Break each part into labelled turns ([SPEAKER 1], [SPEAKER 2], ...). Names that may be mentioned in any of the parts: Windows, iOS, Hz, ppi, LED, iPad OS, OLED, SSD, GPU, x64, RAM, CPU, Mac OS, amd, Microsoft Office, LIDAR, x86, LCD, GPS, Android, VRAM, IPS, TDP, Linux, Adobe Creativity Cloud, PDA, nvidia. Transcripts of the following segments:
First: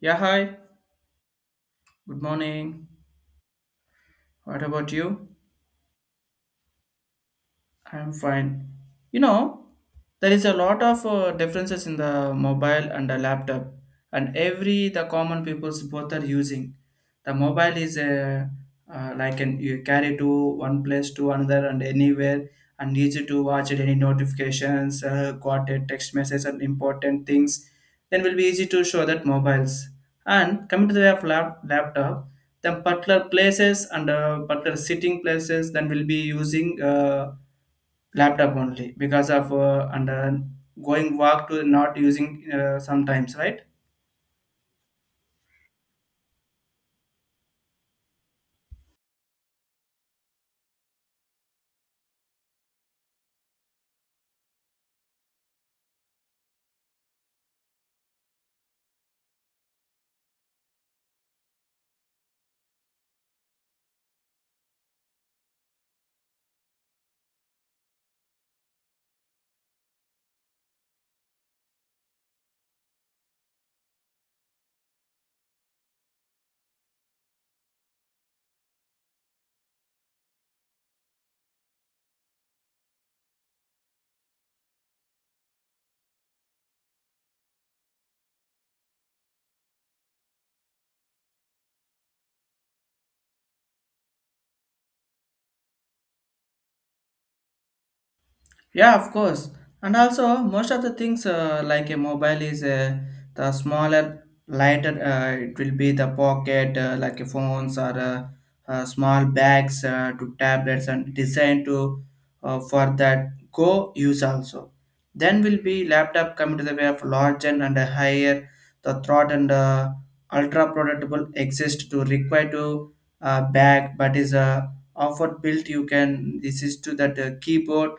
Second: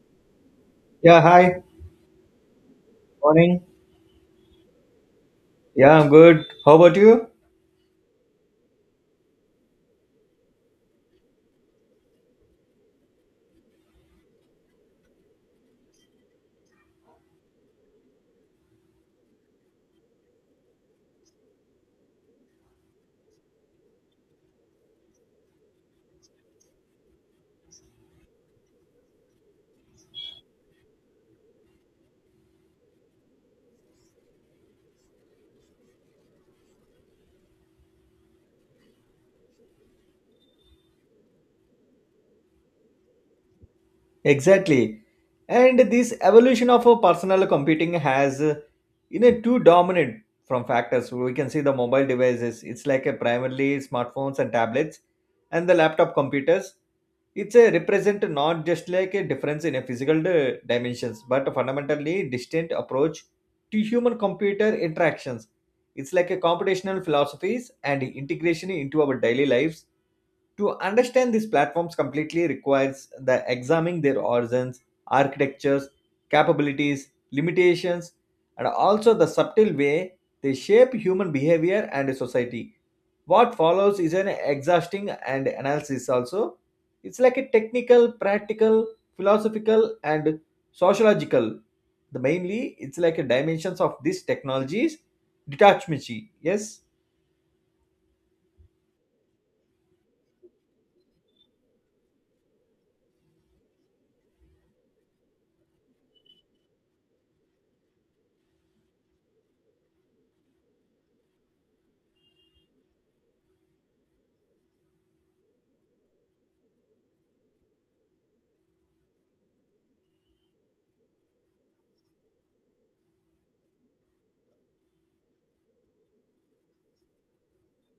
[SPEAKER 1] Yeah, hi.
[SPEAKER 2] Yeah, hi.
[SPEAKER 1] Good morning.
[SPEAKER 2] Morning.
[SPEAKER 1] What about you?
[SPEAKER 2] Yeah, I'm good. How about you?
[SPEAKER 1] I'm fine. You know, there is a lot of differences in the mobile and the laptop, and every the common people's both are using. The mobile is a like an you carry to one place to another and anywhere, and easy to watch it, any notifications, got a text message and important things. Then will be easy to show that mobiles. And coming to the way of laptop, then particular places and particular sitting places, then will be using. Laptop only because of and going walk to not using sometimes, right?
[SPEAKER 2] Exactly. And this evolution of a personal computing has, two dominant from factors. We can see the mobile devices. It's like a primarily smartphones and tablets, and the laptop computers. It's a represent not just like a difference in a physical dimensions, but a fundamentally distinct approach to human computer interactions. It's like a computational philosophies and integration into our daily lives. To understand these platforms completely requires the examining their origins, architectures, capabilities, limitations, and also the subtle way they shape human behavior and society. What follows is an exhausting and analysis also. It's like a technical, practical, philosophical, and sociological. The mainly it's like a dimensions of these technologies, detachment. Yes.
[SPEAKER 1] Yeah, of course. And also, most of the things like a mobile is the smaller, lighter. It will be the pocket, like a phones or small bags to tablets and designed to for that go use also. Then will be laptop coming to the way of larger and a higher the thought and ultra portable exist to require to bag, but is offer built. You can this is to that keyboard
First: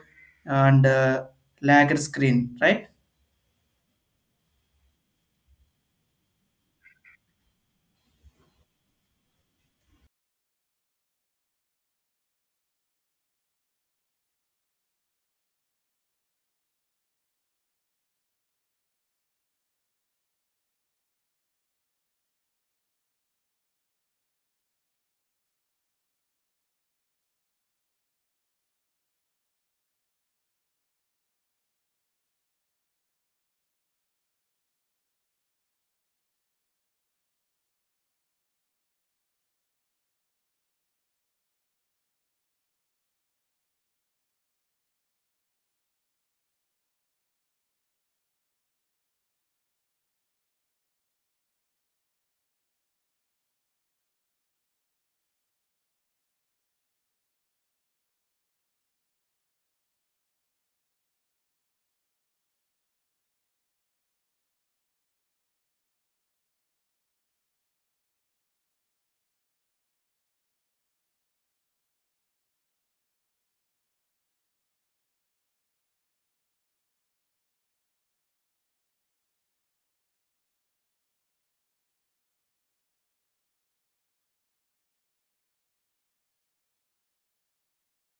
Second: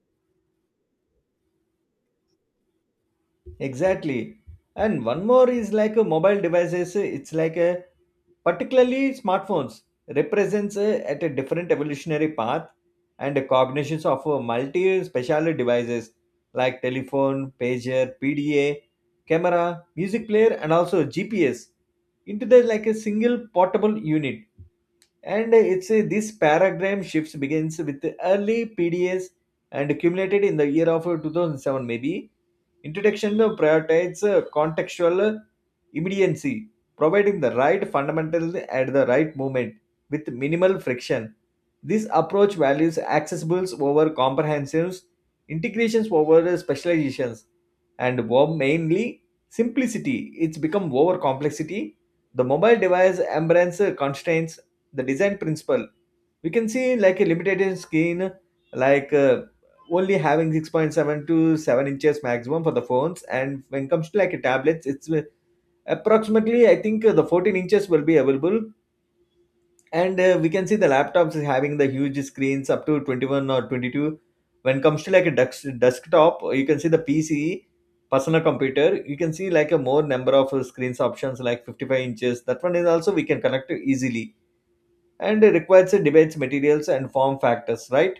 [SPEAKER 1] and lagger screen, right?
[SPEAKER 2] Exactly. And one more is like a mobile devices, it's like a particularly smartphones represents a, at a different evolutionary path and the cognitions of a multi specialty devices like telephone, pager, PDA, camera, music player and also GPS into the like a single portable unit, and it's a, this paradigm shift begins with the early PDS and accumulated in the year of 2007 maybe. Introduction prioritizes contextual immediacy, providing the right fundamental at the right moment with minimal friction. This approach values accessibles over comprehensives, integrations over specializations, and mainly simplicity. It's become over complexity. The mobile device embraces constraints the design principle we can see like a limited screen like only having 6.7 to 7 inches maximum for the phones, and when it comes to like a tablets it's approximately I think the 14 inches will be available, and we can see the laptops is having the huge screens up to 21 or 22. When it comes to like a desktop, you can see the PC, personal computer, you can see like a more number of screens options like 55 inches, that one is also we can connect to easily and requires a debates materials and form factors, right?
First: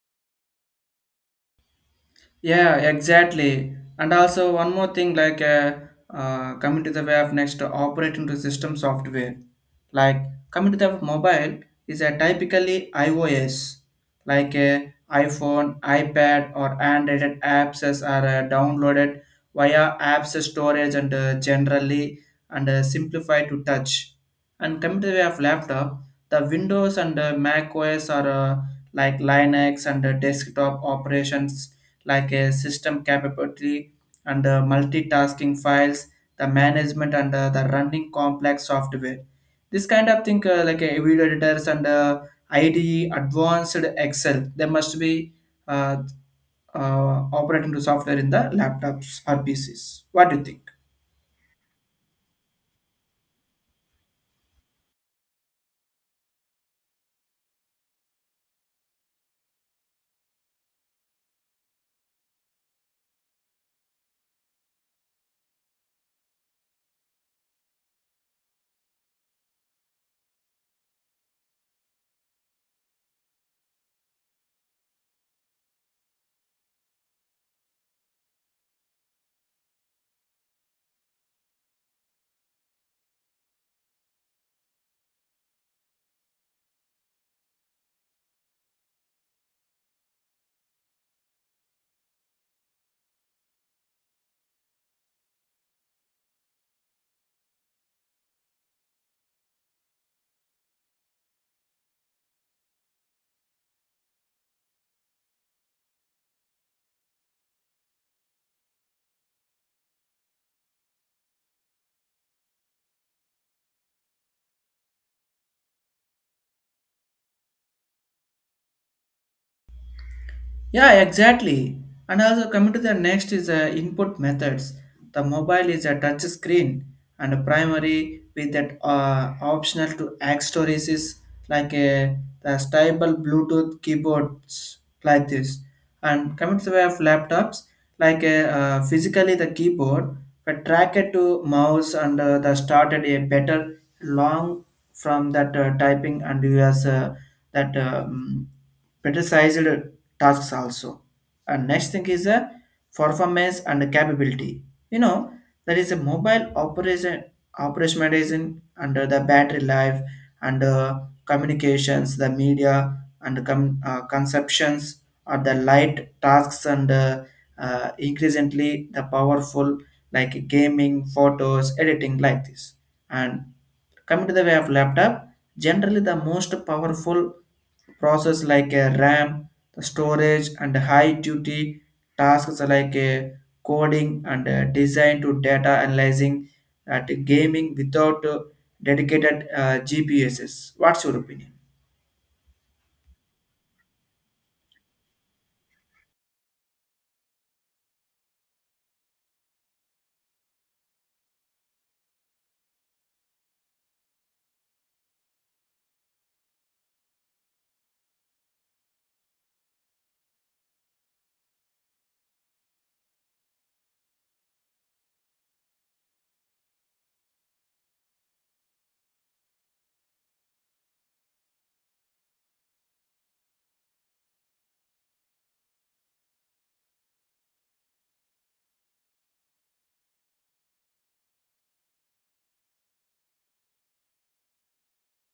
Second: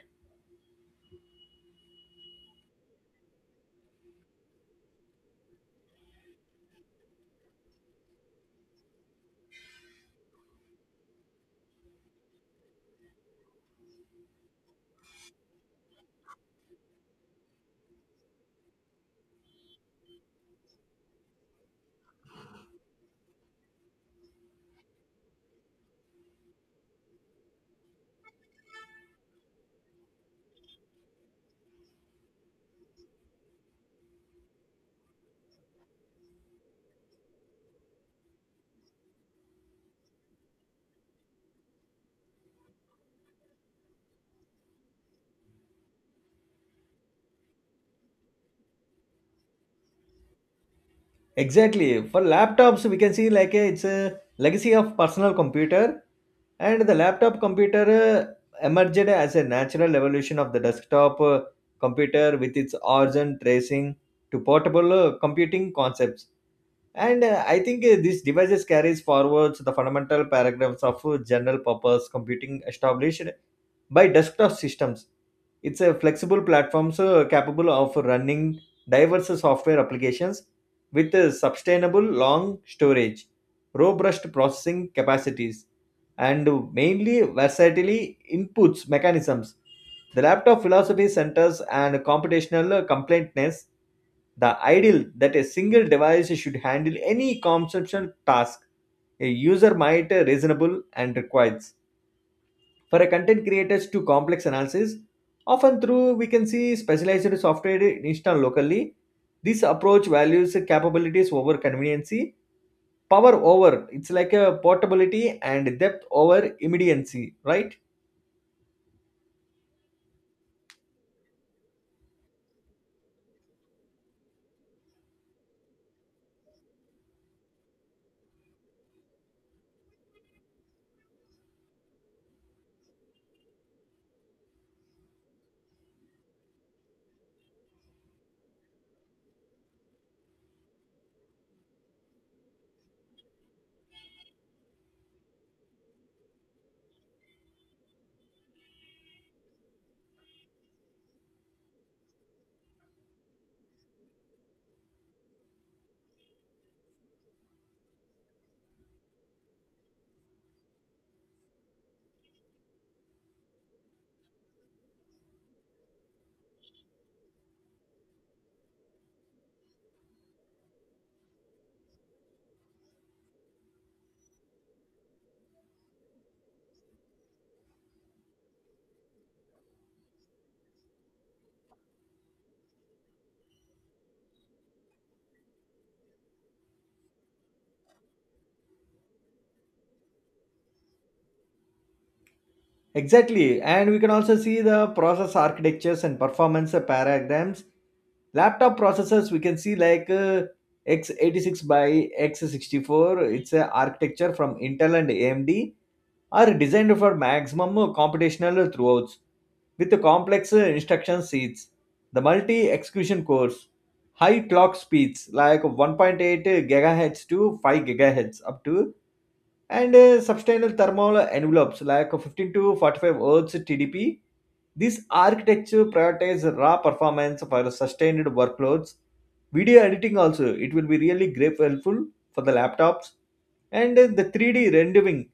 [SPEAKER 1] Yeah, exactly. And also one more thing, like coming to the way of next operating to system software, like coming to the mobile is a typically iOS, like a iPhone, iPad, or Android apps as are downloaded via apps storage and generally and simplified to touch. And coming to the way of laptop, the Windows and Mac OS are like Linux and desktop operations like a system capability and multitasking files, the management and the running complex software. This kind of thing, like video editors and IDE, advanced Excel, they must be uh, operating to software in the laptops or PCs. What do you think?
[SPEAKER 2] Exactly. For laptops, we can see like a, it's a legacy of personal computer and the laptop computer emerged as a natural evolution of the desktop computer with its origin tracing to portable computing concepts, and I think these devices carries forwards the fundamental paragraphs of general purpose computing established by desktop systems. It's a flexible platform so capable of running diverse software applications with a sustainable long storage, robust processing capacities, and mainly versatility inputs mechanisms. The laptop philosophy centers and computational completeness, the ideal that a single device should handle any conceptual task a user might reasonable and requires for a content creators to complex analysis often through we can see specialized software installed locally. This approach values capabilities over conveniency, power over it's like a portability, and depth over immediacy, right?
[SPEAKER 1] Yeah, exactly. And also coming to the next is input methods. The mobile is a touch screen and a primary with that optional to add stories is like a the stable Bluetooth keyboards like this. And coming to the way of laptops, physically the keyboard, but track it to mouse and the started a better long from that typing and you has that criticized tasks also. And next thing is a performance and capability. You know, there is a mobile operation operationalization under the battery life and communications, the media and conceptions or the light tasks and increasingly the powerful like gaming, photos, editing like this and coming to the way of laptop, generally the most powerful process like a RAM, the storage, and high duty tasks like a coding and design to data analyzing at gaming without dedicated GPSs. What's your opinion?
[SPEAKER 2] Exactly. And we can also see the process architectures and performance paradigms. Laptop processors we can see like x86 by x64, it's a architecture from intel and amd are designed for maximum computational throughputs with complex instruction sets. The multi execution cores, high clock speeds like 1.8 gigahertz to 5 gigahertz up to, and substantial thermal envelopes like 15 to 45 Hz TDP. This architecture prioritizes raw performance for sustained workloads. Video editing also, it will be really great helpful for the laptops, and the 3D rendering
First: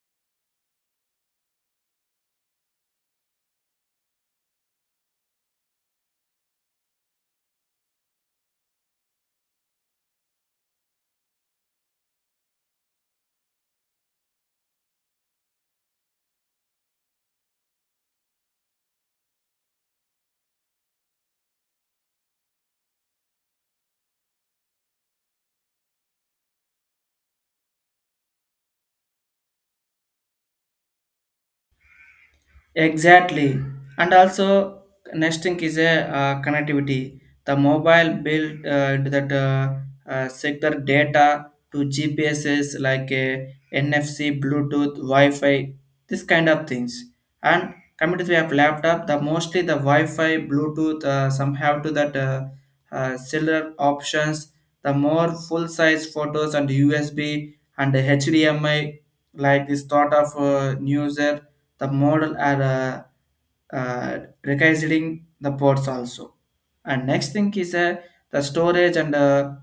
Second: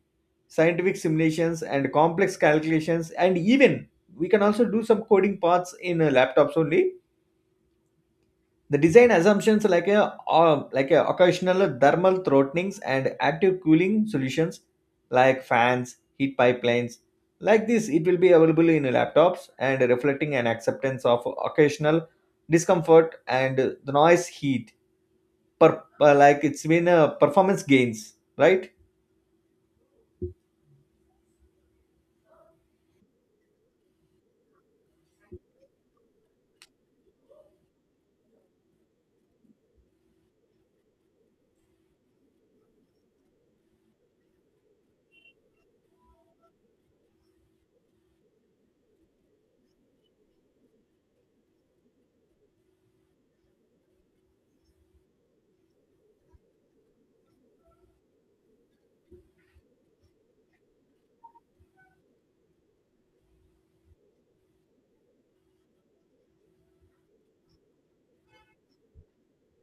[SPEAKER 2] scientific simulations and complex calculations, and even we can also do some coding parts in laptops only. The design assumptions like a occasional thermal throttling and active cooling solutions like fans heat pipelines like this, it will be available in laptops and reflecting an acceptance of occasional discomfort and the noise heat per, like it's been performance gains, right?
[SPEAKER 1] Exactly. And also, next thing is a connectivity. The mobile built into that sector data to GPSs like a NFC, Bluetooth, Wi-Fi, this kind of things. And coming to the app laptop, the mostly the Wi-Fi, Bluetooth, some have to that cellular options. The more full-size photos and USB and the HDMI like this thought of news the model are uh, recognizing the ports also. And next thing is the storage and uh,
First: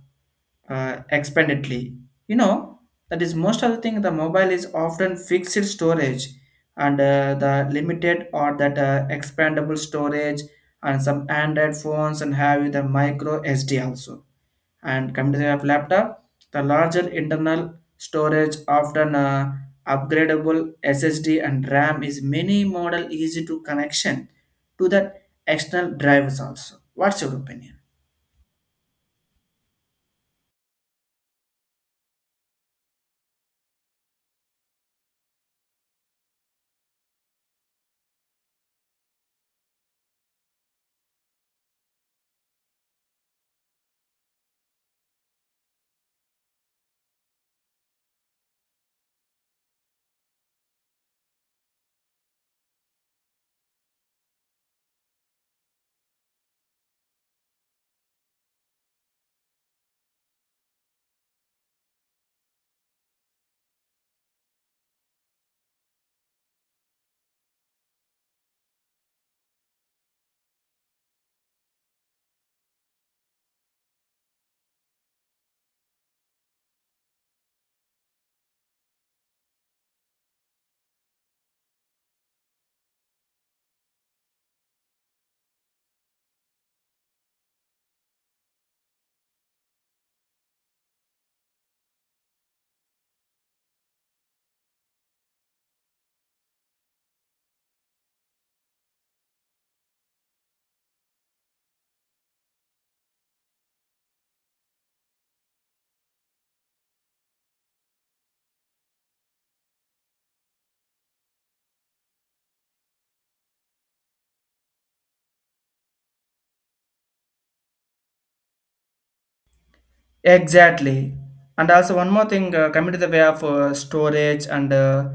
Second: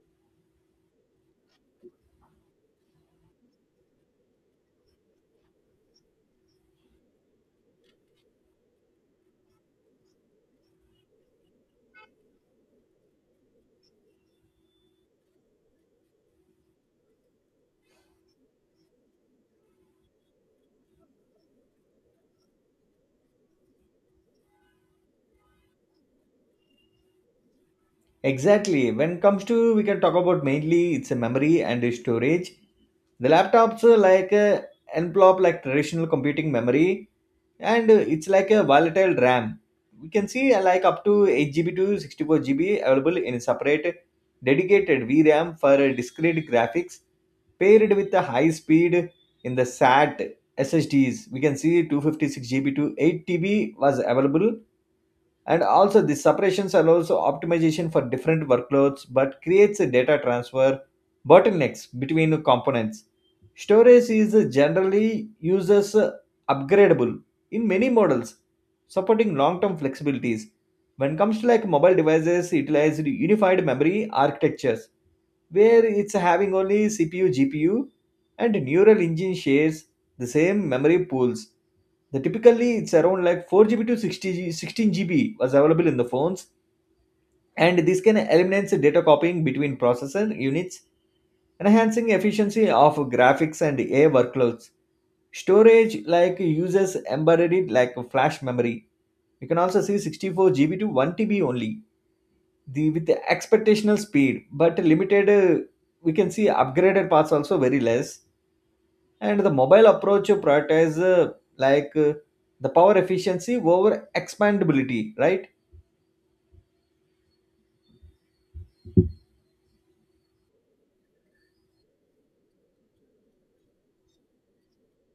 [SPEAKER 1] uh, expandedly. You know that is most of the thing the mobile is often fixed storage and the limited or that expandable storage and some android phones and have the micro SD also. And computer of laptop, the larger internal storage often upgradable SSD and RAM is many model easy to connection to the external drivers also. What's your opinion?
[SPEAKER 2] Exactly. When it comes to, we can talk about mainly it's a memory and a storage. The laptops are like a envelope, like traditional computing memory, and it's like a volatile RAM. We can see like up to 8 GB to 64 GB available in a separate dedicated VRAM for discrete graphics paired with the high speed in the SAT SSDs. We can see 256 GB to 8 TB was available, and also the separations allows optimization for different workloads but creates a data transfer bottlenecks between components. Storage is generally uses upgradable in many models supporting long-term flexibilities. When it comes to like mobile devices, utilize unified memory architectures where it's having only cpu gpu and neural engine shares the same memory pools. The typically it's around like 4 GB to 60 G, 16 GB was available in the phones, and this can eliminate the data copying between processor units, enhancing efficiency of graphics and AI workloads. Storage like uses embedded like flash memory. You can also see 64 GB to 1 TB only. The with the expectational speed, but limited. We can see upgraded parts also very less, and the mobile approach prioritize like uh, the power efficiency over expandability, right?
[SPEAKER 1] Exactly. And also one more thing, coming to the way of storage and uh,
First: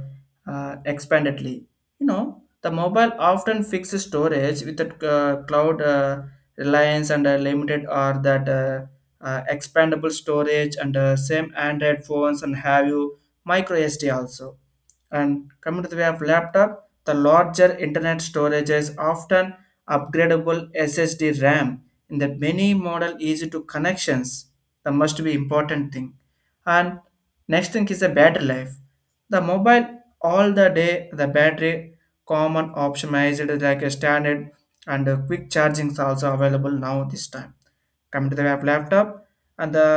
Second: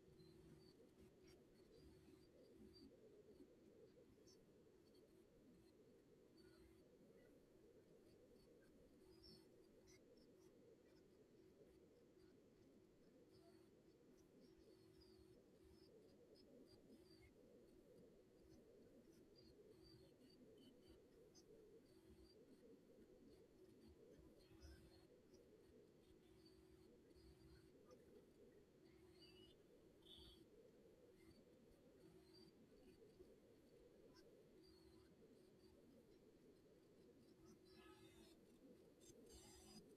[SPEAKER 1] uh, expandedly. You know, the mobile often fixes storage with the cloud reliance and limited or that expandable storage and same Android phones and have you micro SD also. And coming to the way of laptop, the larger internet storage is often upgradable SSD RAM in the many model easy to connections. The must be important thing. And next thing is the battery life. The mobile all the day the battery common optimized like a standard and quick charging is also available now this time. Come to the laptop and the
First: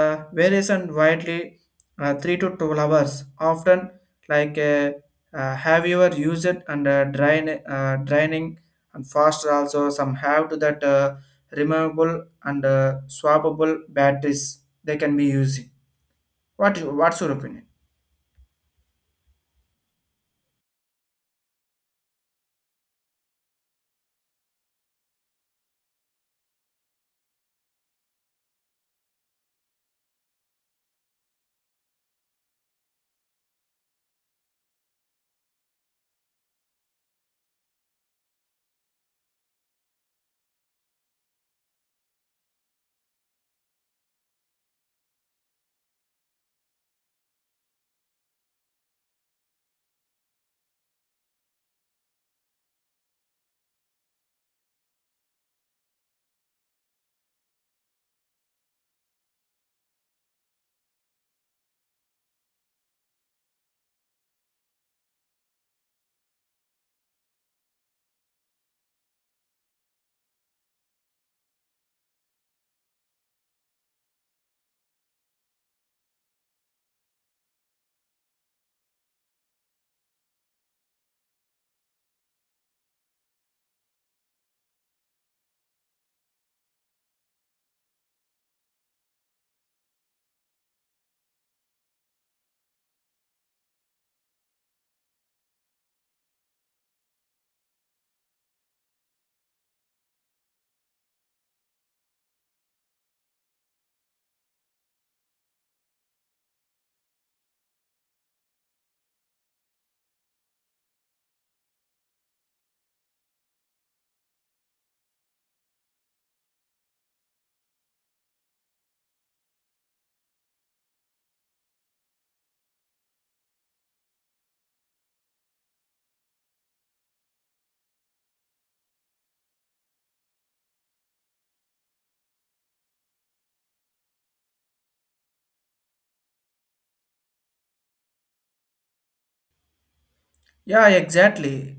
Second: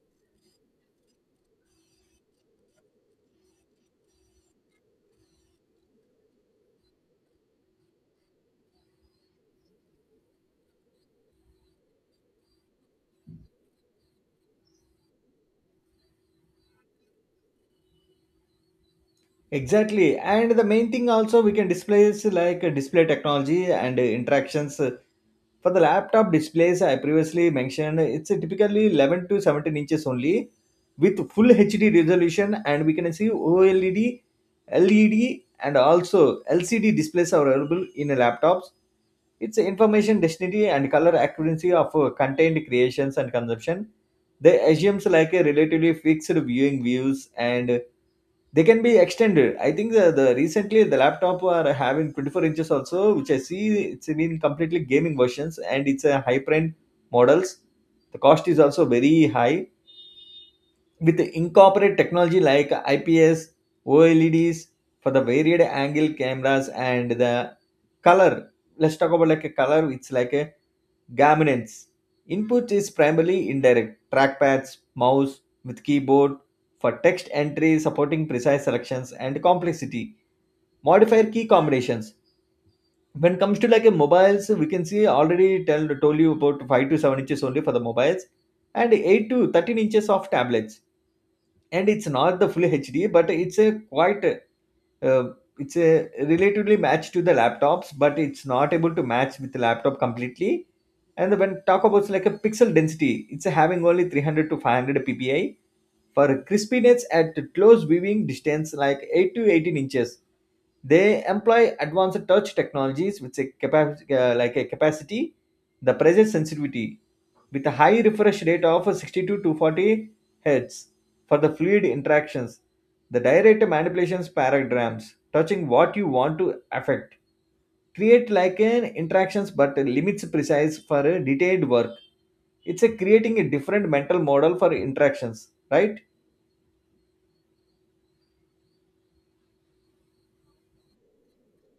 [SPEAKER 1] variation widely 3 to 12 hours often like have your used and draining and faster also some have to that removable and swappable batteries they can be using. What what's your opinion?
[SPEAKER 2] Exactly. And the main thing also we can display is like display technology and interactions for the laptop displays I previously mentioned it's typically 11 to 17 inches only with full hd resolution, and we can see oled, led, and also lcd displays are available in laptops. Its information density and color accuracy of contained creations and consumption, they assumes like a relatively fixed viewing views, and they can be extended. I think the recently the laptop are having 24 inches also, which I see it's been completely gaming versions, and it's a high print models. The cost is also very high with the incorporate technology like IPS, OLEDs for the varied angle cameras and the color. Let's talk about like a color. It's like a dominance. Input is primarily indirect trackpads, mouse with keyboard for text entry, supporting precise selections and complexity. Modifier key combinations. When it comes to like a mobiles, we can see already tell told you about 5 to 7 inches only for the mobiles, and 8 to 13 inches of tablets, and it's not the full hd but it's a quite uh, it's a relatively match to the laptops but it's not able to match with the laptop completely. And when talk about like a pixel density, it's having only 300 to 500 ppi for crispiness at close viewing distance, like 8 to 18 inches, they employ advanced touch technologies with a like a capacity, the pressure sensitivity, with a high refresh rate of 62 to 40 hertz for the fluid interactions. The direct manipulations paragrams, touching what you want to affect, create like an interactions but limits precise for a detailed work. It's a creating a different mental model for interactions, right?
[SPEAKER 1] Yeah, exactly.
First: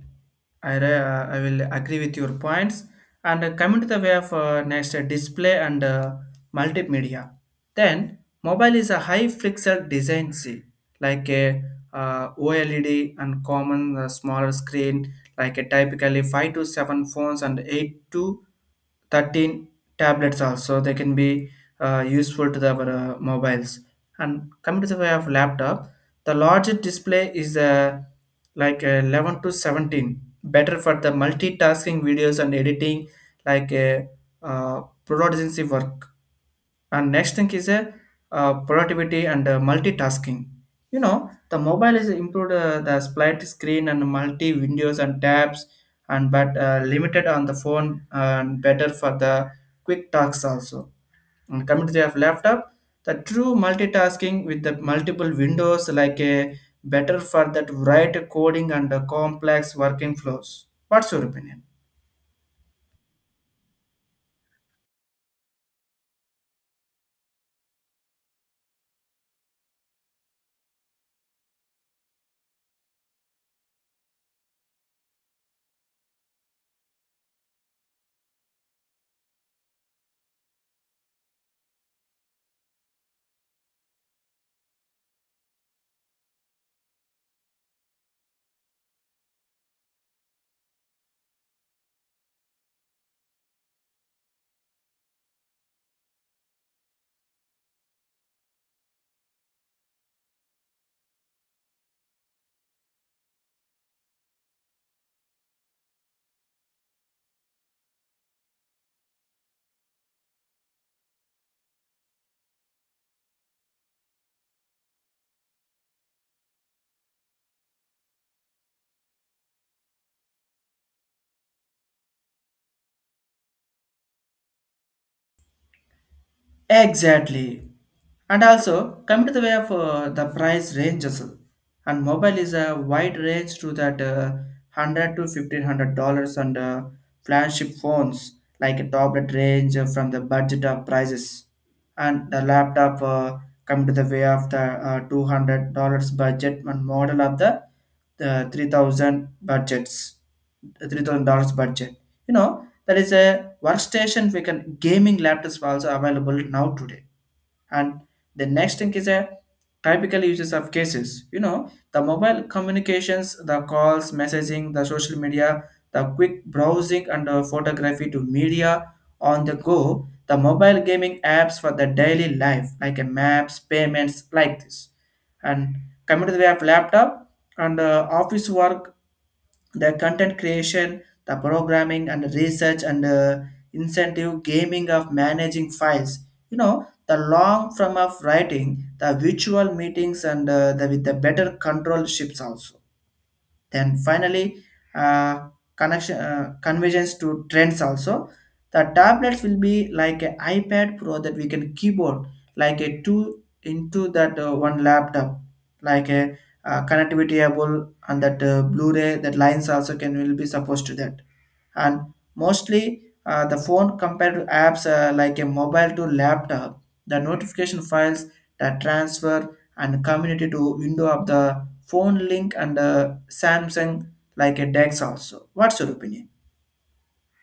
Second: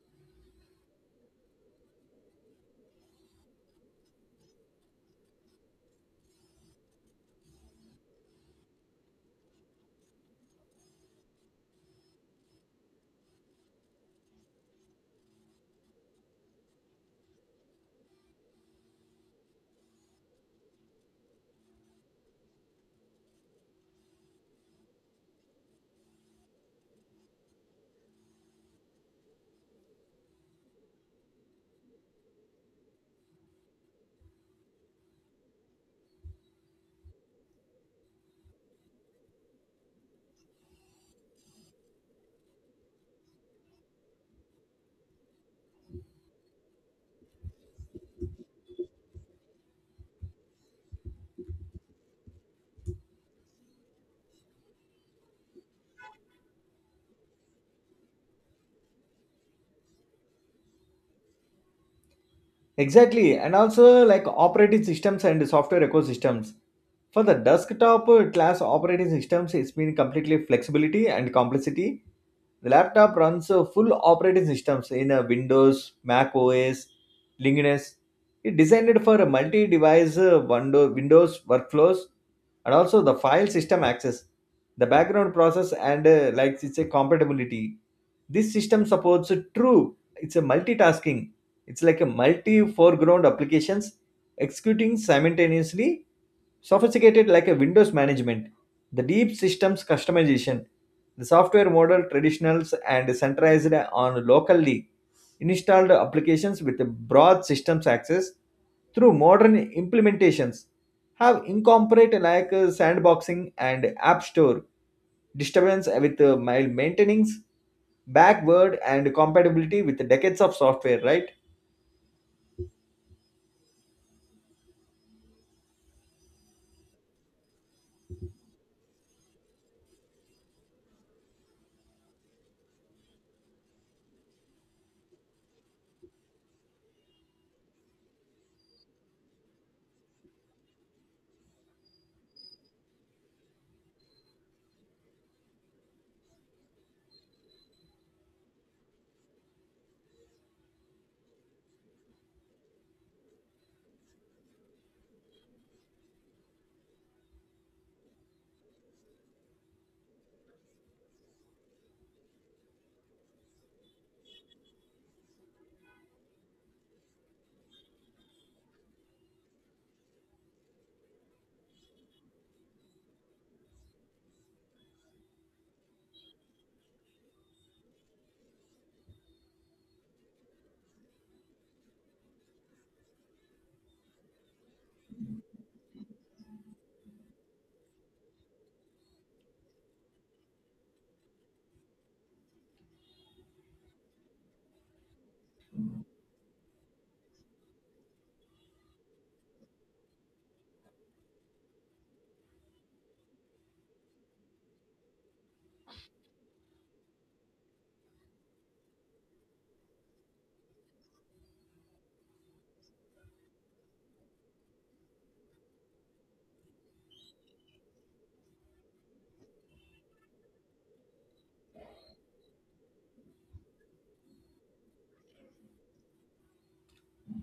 [SPEAKER 1] I will agree with your points. And coming to the way of next display and multimedia. Then, mobile is a high flexor design C, like a OLED and common smaller screen, like a typically 5 to 7 phones and 8 to 13 tablets also they can be useful to the, our mobiles. And coming to the way of laptop, the larger display is like 11 to 17, better for the multitasking videos and editing, like a productivity work. And next thing is a productivity and multitasking. You know, the mobile is improved the split screen and multi windows and tabs, and but limited on the phone and better for the quick tasks also. And coming to their laptop, the true multitasking with the multiple windows like a better for that write coding and the complex working flows. What's your opinion?
[SPEAKER 2] Exactly, and also like operating systems and software ecosystems. For the desktop class operating systems, it's been completely flexibility and complexity. The laptop runs full operating systems in Windows, Mac OS, Linux. It designed for a multi-device Windows workflows and also the file system access, the background process, and like it's a compatibility. This system supports a true. It's a multitasking. It's like a multi-foreground applications executing simultaneously. Sophisticated like a Windows management, the deep systems customization, the software model traditionals and centralized on locally installed applications with a broad systems access through modern implementations have incorporated like sandboxing and app store disturbance with maintaining backward and compatibility with decades of software, right?
[SPEAKER 1] Exactly. And also, come to the way of the price ranges. And mobile is a wide range to that 100 to $1500 on the flagship phones, like a tablet range from the budget of prices. And the laptop come to the way of the $200 budget and model of the 3000 budgets $3000 budget. You know that is a workstation we can gaming laptops are also available now today. And the next thing is a typical uses of cases. You know, the mobile communications, the calls messaging, the social media, the quick browsing and photography to media on the go, the mobile gaming apps for the daily life like a maps payments like this. And coming to the way of laptop, and office work, the content creation, the programming and research and incentive gaming of managing files. You know, the long form of writing, the virtual meetings, and with the better control ships also. Then finally, uh, connection convergence to trends also. The tablets will be like an iPad Pro that we can keyboard like a two into that one laptop, like a connectivity able and that Blu-ray that lines also can will be supposed to that. And mostly the phone compared to apps like a mobile to laptop, the notification files the transfer and community to window of the phone link and Samsung like a DeX also. What's your opinion?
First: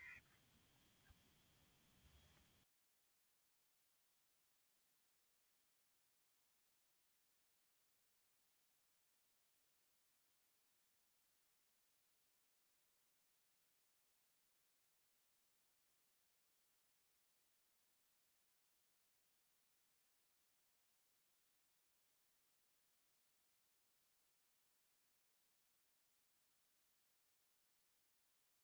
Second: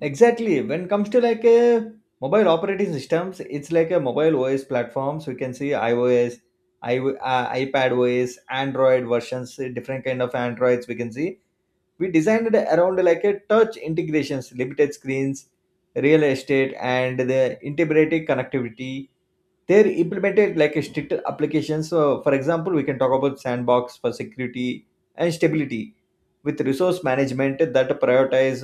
[SPEAKER 2] Exactly. When it comes to like a mobile operating systems, it's like a mobile OS platforms. We can see iOS, iPad OS, Android versions, different kind of Androids we can see we designed around like a touch integrations, limited screens real estate, and the integrated connectivity. They're implemented like a strict application, so for example we can talk about sandbox for security and stability, with resource management that prioritize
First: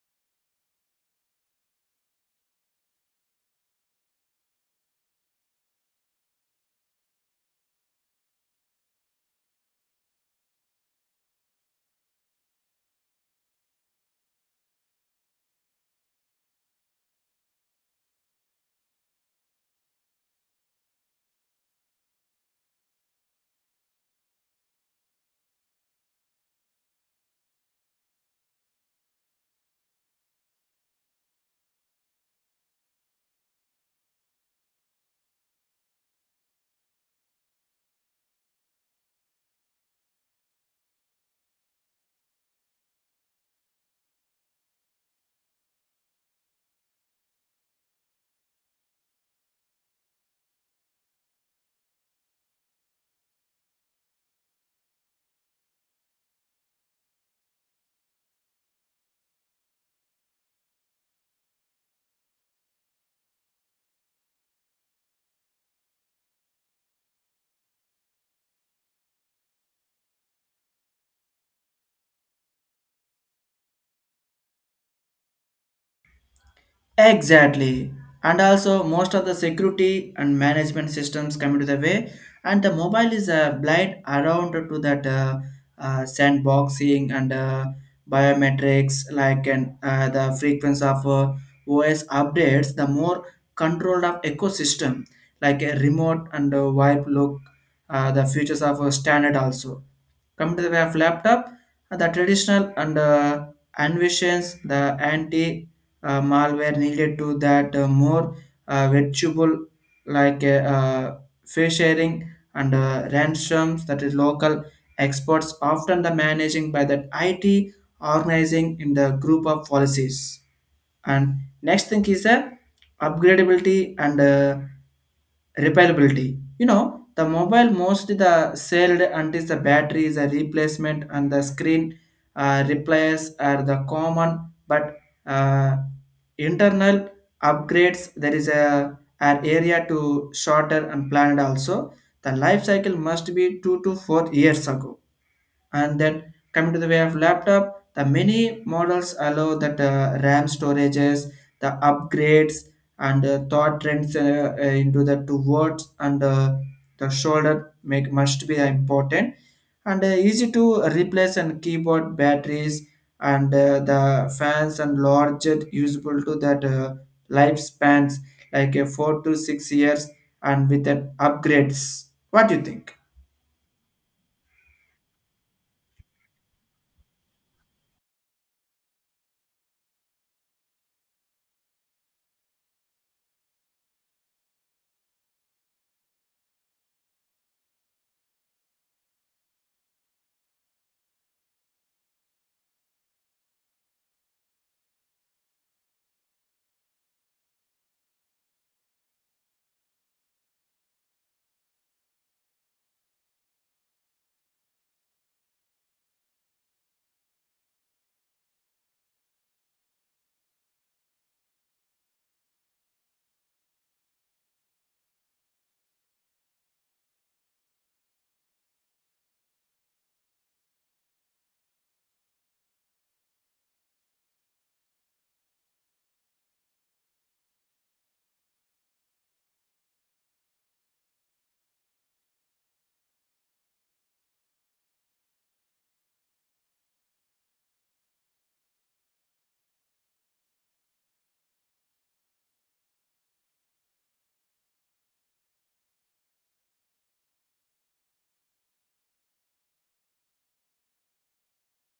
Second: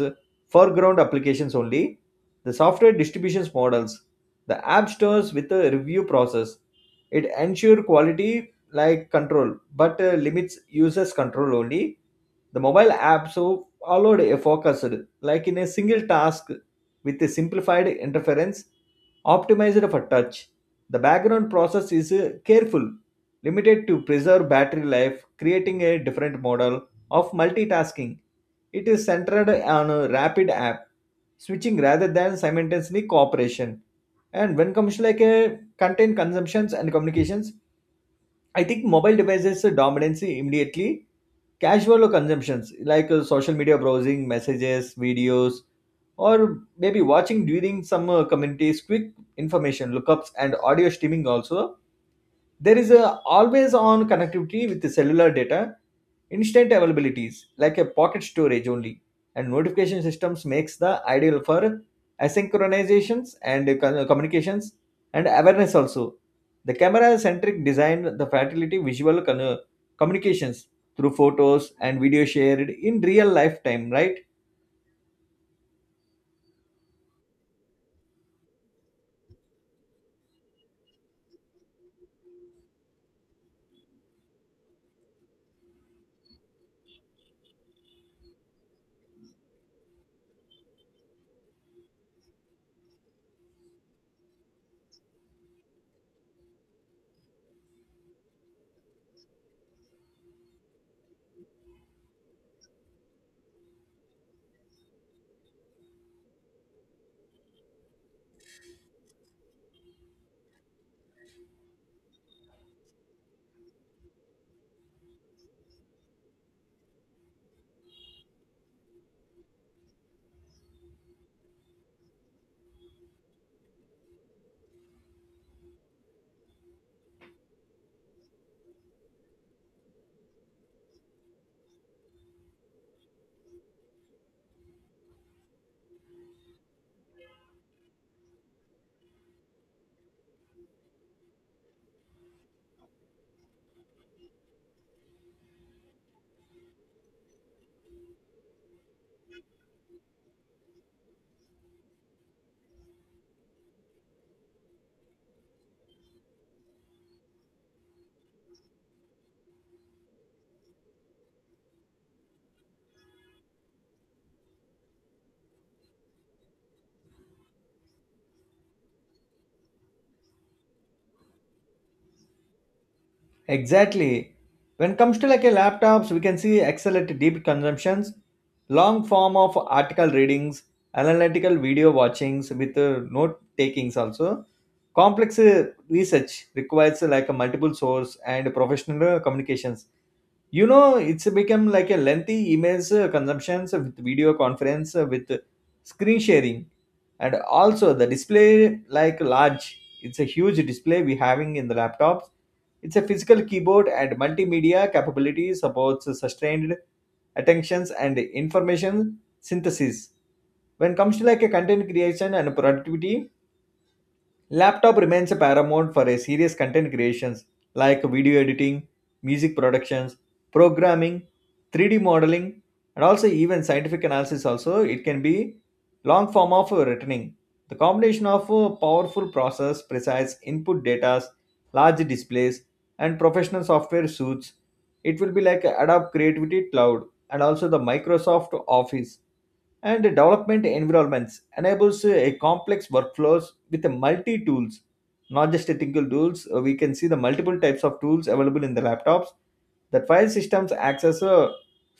[SPEAKER 2] foreground applications only. The software distributions models, the app stores with a review process, it ensure quality like control but limits users control only. The mobile app so allowed a focused like in a single task with a simplified interference optimized for touch. The background process is careful limited to preserve battery life, creating a different model of multitasking. It is centered on a rapid app switching rather than simultaneously cooperation. And when comes to like a content consumptions and communications, I think mobile devices dominance immediately casual consumptions like social media browsing, messages, videos, or maybe watching during some communities, quick information lookups, and audio streaming also. There is a always on connectivity with the cellular data, instant availabilities like a pocket storage only, and notification systems makes the ideal for asynchronizations and communications and awareness also. The camera centric design, the fertility visual communications through photos and video shared in real lifetime, right?
[SPEAKER 1] Exactly. And also most of the security and management systems come into the way and the mobile is a blind around to that sandboxing and biometrics like and the frequency of OS updates the more controlled of ecosystem like a remote and a wipe look the features of a standard also. Come to the way of laptop, the traditional and envisions the anti malware needed to that more virtual like fee sharing and ransoms that is local experts often the managing by that IT organizing in the group of policies. And next thing is the upgradability and repairability. You know, the mobile most the sold until the battery is a replacement and the screen replace are the common, but uh, internal upgrades there is a an area to shorter and planned also. The life cycle must be 2 to 4 years ago. And then coming to the way of laptop, the many models allow that ram storages the upgrades and thought trends into the two words and the shoulder make must be important and easy to replace and keyboard batteries and the fans and larger usable to that lifespans like a 4 to 6 years and with an upgrades. What do you think?
[SPEAKER 2] Exactly. When it comes to like a laptops, we can see excellent deep consumptions, long form of article readings, analytical video watchings with note takings also. Complex research requires like a multiple source and professional communications. It's become like a lengthy emails consumptions with video conference with screen sharing, and also the display like large. It's a huge display we having in the laptops. It's a physical keyboard and multimedia capability supports sustained attentions and information synthesis. When comes to like a content creation and productivity, laptop remains a paramount for a serious content creations like video editing, music productions, programming, 3D modeling, and also even scientific analysis. Also, it can be long form of reasoning. The combination of powerful process, precise input data, large displays, and professional software suits. It will be like Adobe Creativity Cloud and also the Microsoft Office and development environments enables a complex workflows with a multi tools, not just a single tools. We can see the multiple types of tools available in the laptops, that file systems access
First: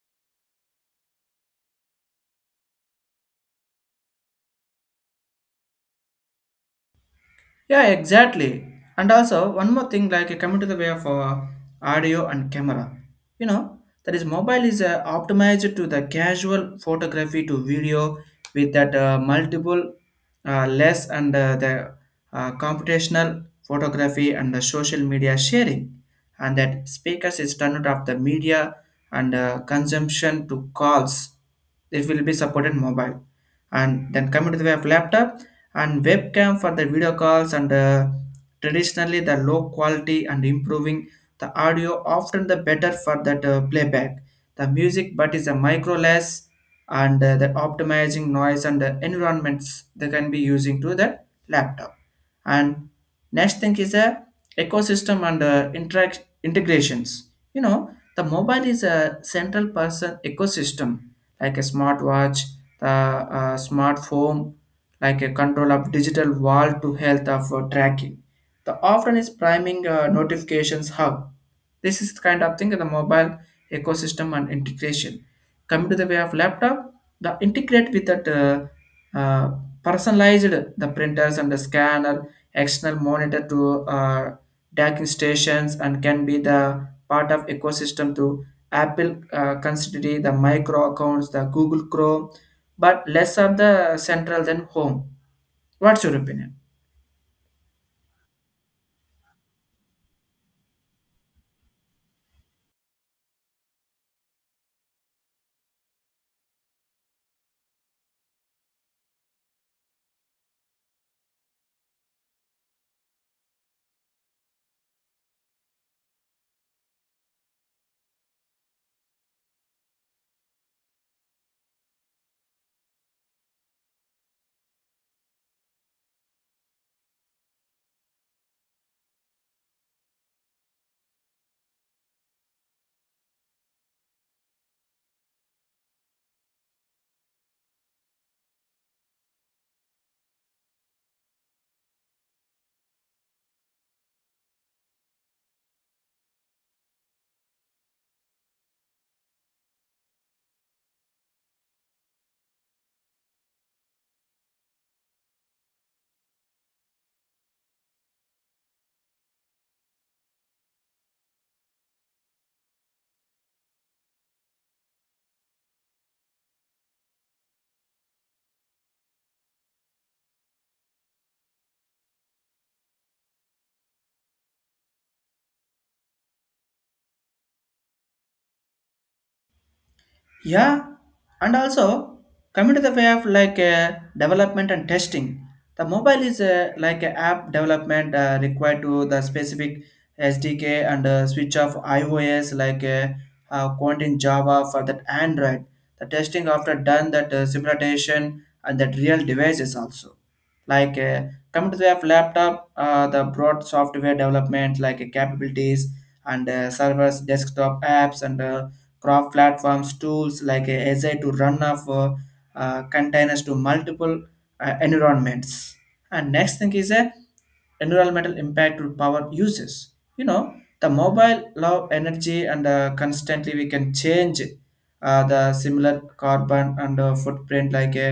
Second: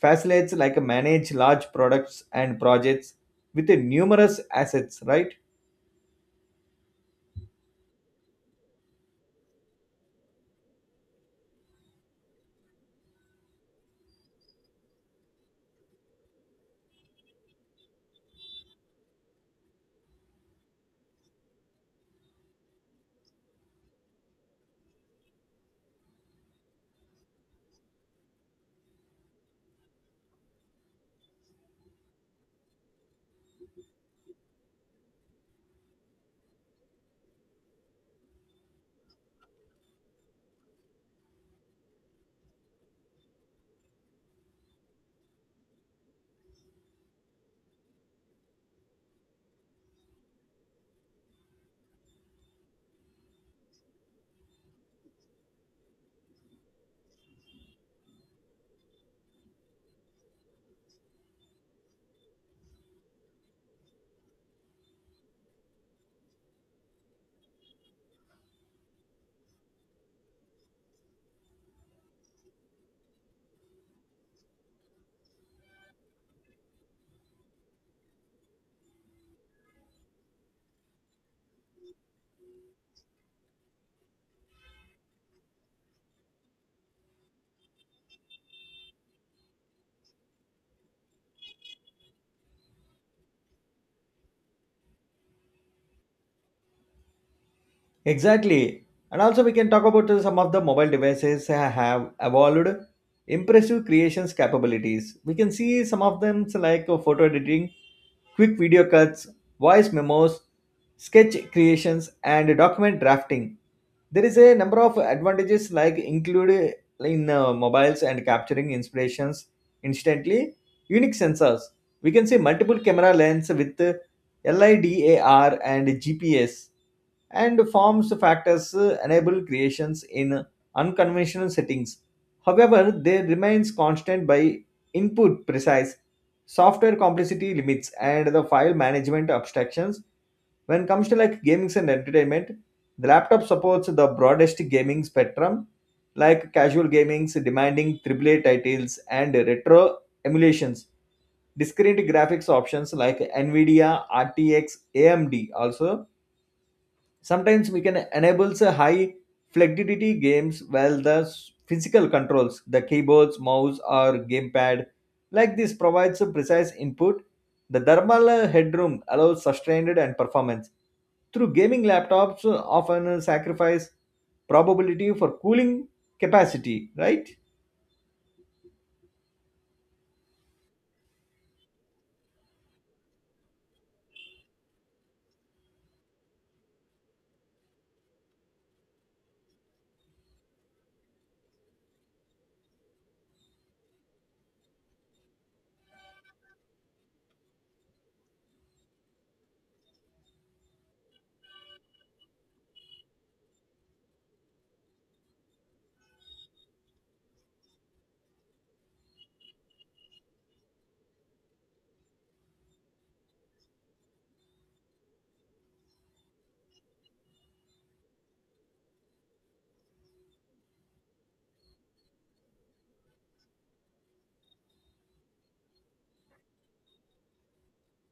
[SPEAKER 2] facilitates like a manage large products and projects with a numerous assets, right?
[SPEAKER 1] Yeah, exactly. And also, one more thing, like coming to the way of audio and camera, you know, that is mobile is optimized to the casual photography to video with that multiple less and the computational photography and the social media sharing, and that speakers is turned off the media and consumption to calls. It will be supported mobile, and then coming to the way of laptop and webcam for the video calls and traditionally the low quality and improving the audio often the better for that playback the music but is a micro less and the optimizing noise and the environments they can be using to the laptop. And next thing is a ecosystem and interact integrations. You know, the mobile is a central person ecosystem like a smartwatch the smart home like a control of digital wall to health of tracking the often is priming notifications hub. This is the kind of thing in the mobile ecosystem and integration. Coming to the way of laptop, the integrate with that personalized the printers and the scanner, external monitor to docking stations and can be the part of ecosystem to Apple consider the micro accounts, the Google Chrome, but less of the central than home. What's your opinion?
[SPEAKER 2] Exactly. And also we can talk about some of the mobile devices have evolved impressive creations capabilities. We can see some of them like photo editing, quick video cuts, voice memos, sketch creations, and document drafting. There is a number of advantages like included in mobiles and capturing inspirations instantly. Unique sensors. We can see multiple camera lens with LIDAR and GPS, and forms factors enable creations in unconventional settings. However, they remains constant by input precise, software complexity limits, and the file management abstractions. When it comes to like gaming and entertainment, the laptop supports the broadest gaming spectrum like casual gamings, demanding triple A titles, and retro emulations. Discrete graphics options like nvidia rtx amd also sometimes we can enable a high flexibility games, while the physical controls, the keyboards, mouse or gamepad, like this provides a precise input. The thermal headroom allows sustained and performance. Through gaming laptops often sacrifice probability for cooling capacity, right?
[SPEAKER 1] Yeah, and also coming to the way of like development and testing. The mobile is like a app development required to the specific SDK and switch of iOS like Quant in Java for that Android. The testing after done that simulation and that real devices also like coming to the app laptop, the broad software development like capabilities and servers desktop apps and crop platforms tools like azure to run off containers to multiple environments. And next thing is a environmental impact to power uses. You know, the mobile love energy and constantly we can change the similar carbon and footprint like a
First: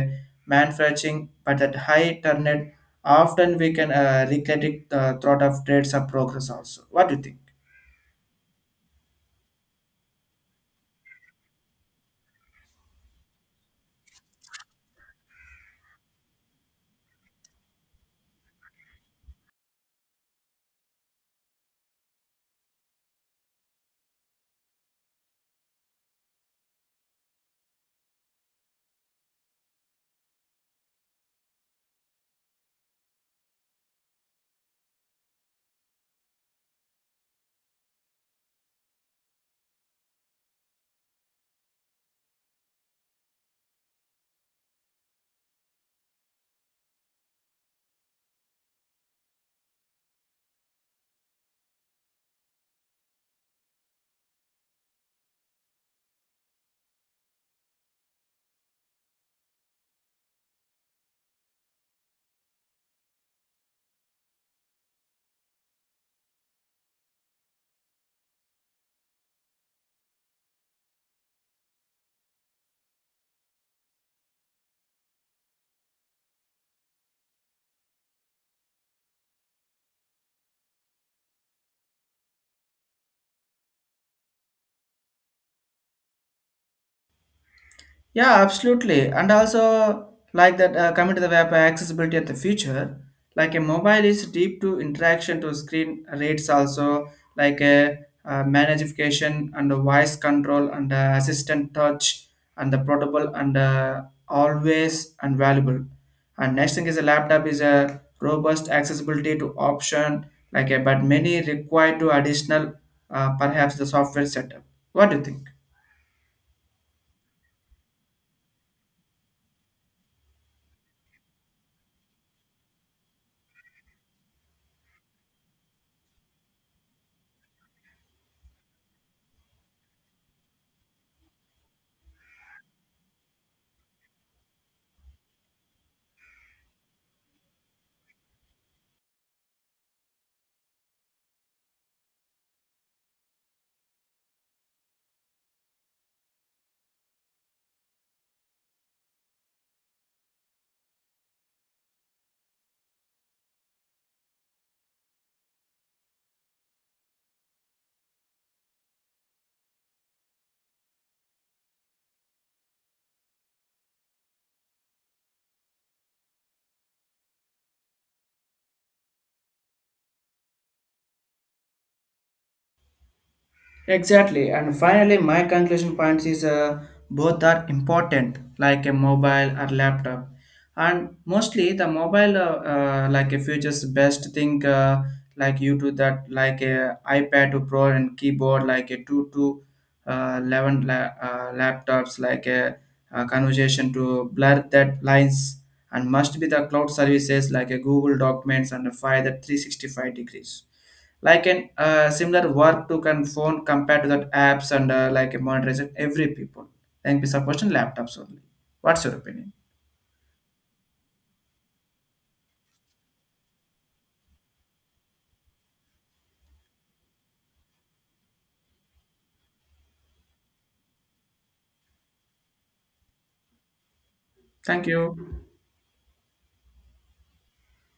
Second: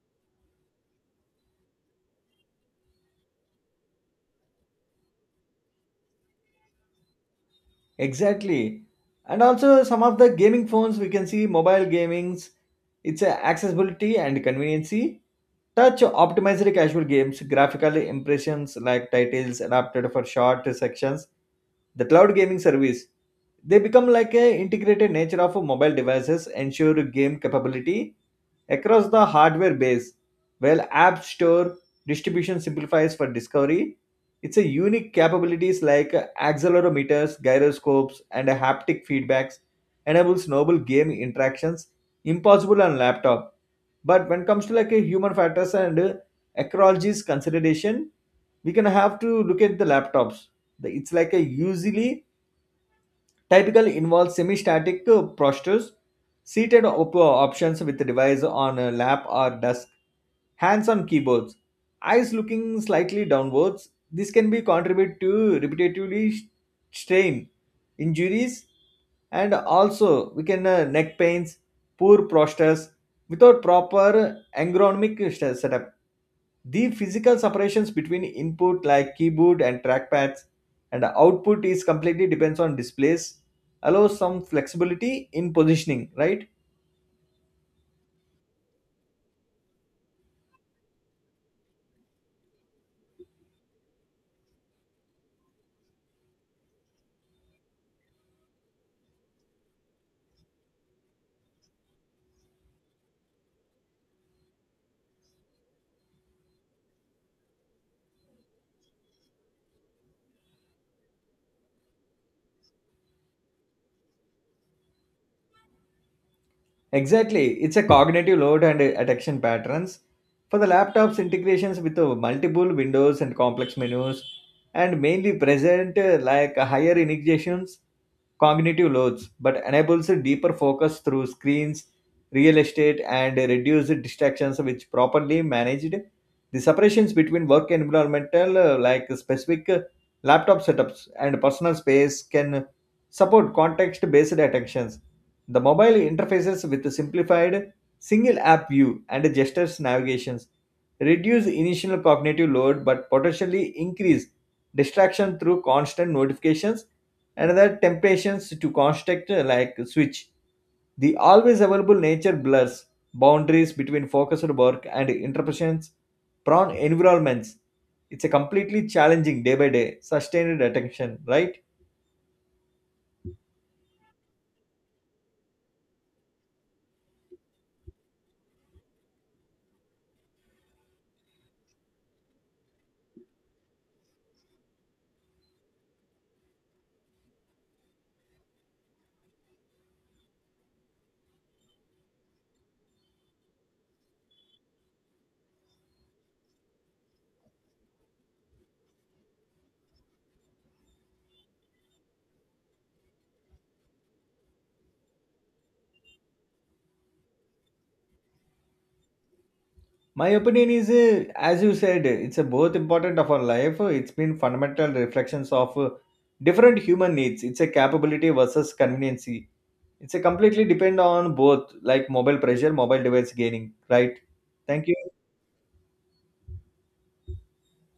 [SPEAKER 1] manufacturing, but at high turn rate, often we can recredit the thought of trades of progress also. What do you think?
[SPEAKER 2] Exactly. And also some of the gaming phones, we can see mobile gamings. It's accessibility and conveniency. Touch optimized casual games, graphical impressions like titles adapted for short sections. The cloud gaming service. They become like a integrated nature of mobile devices, ensure game capability across the hardware base. While app store distribution simplifies for discovery, it's a unique capabilities like accelerometers, gyroscopes, and haptic feedbacks enables novel game interactions impossible on laptop. But when it comes to like a human factors and ecology's consideration, we can have to look at the laptops. It's like a usually typically involves semi-static postures, seated options with device on a lap or desk, hands on keyboards, eyes looking slightly downwards. This can be contribute to repetitively strain, injuries, and also we can neck pains, poor postures without proper ergonomic setup. The physical separations between input like keyboard and trackpads, and output is completely depends on displays, allows some flexibility in positioning, right?
[SPEAKER 1] Yeah, absolutely. And also, like that, coming to the web accessibility at the future, like a mobile is deep to interaction to screen rates also, like a, magnification and a voice control and assistant touch and the portable and always and valuable. And next thing is a laptop is a robust accessibility to option, like a, but many require to additional, perhaps the software setup. What do you think?
[SPEAKER 2] Exactly. It's a cognitive load and attention patterns. For the laptop's integrations with multiple windows and complex menus, and mainly present like higher integrations cognitive loads, but enables a deeper focus through screens, real estate, and reduced distractions which properly managed. The separations between work and environmental, like specific laptop setups and personal space, can support context based attentions. The mobile interfaces with simplified single app view and gestures navigations reduce initial cognitive load but potentially increase distraction through constant notifications. Another temptations to construct like switch. The always available nature blurs boundaries between focused work and interpretations prone environments. It's a completely challenging day by day sustained attention, right?
[SPEAKER 1] Exactly, and finally, my conclusion points is both are important, like a mobile or laptop, and mostly the mobile, like a future's best thing, like you do that, like a iPad to Pro and keyboard, like a two to 11 laptops, like a conversation to blur that lines, and must be the cloud services like a Google Documents and a file that 365 degrees like an similar work to can phone compared to that apps and like a modernization every people. Thank you, support Question: laptops only. What's your opinion?
[SPEAKER 2] My opinion is, as you said, it's a both important of our life. It's been fundamental reflections of different human needs. It's a capability versus conveniency. It's a completely depend on both, like mobile pressure, mobile device gaining, right? Thank
[SPEAKER 1] Thank
[SPEAKER 2] you.
[SPEAKER 1] you.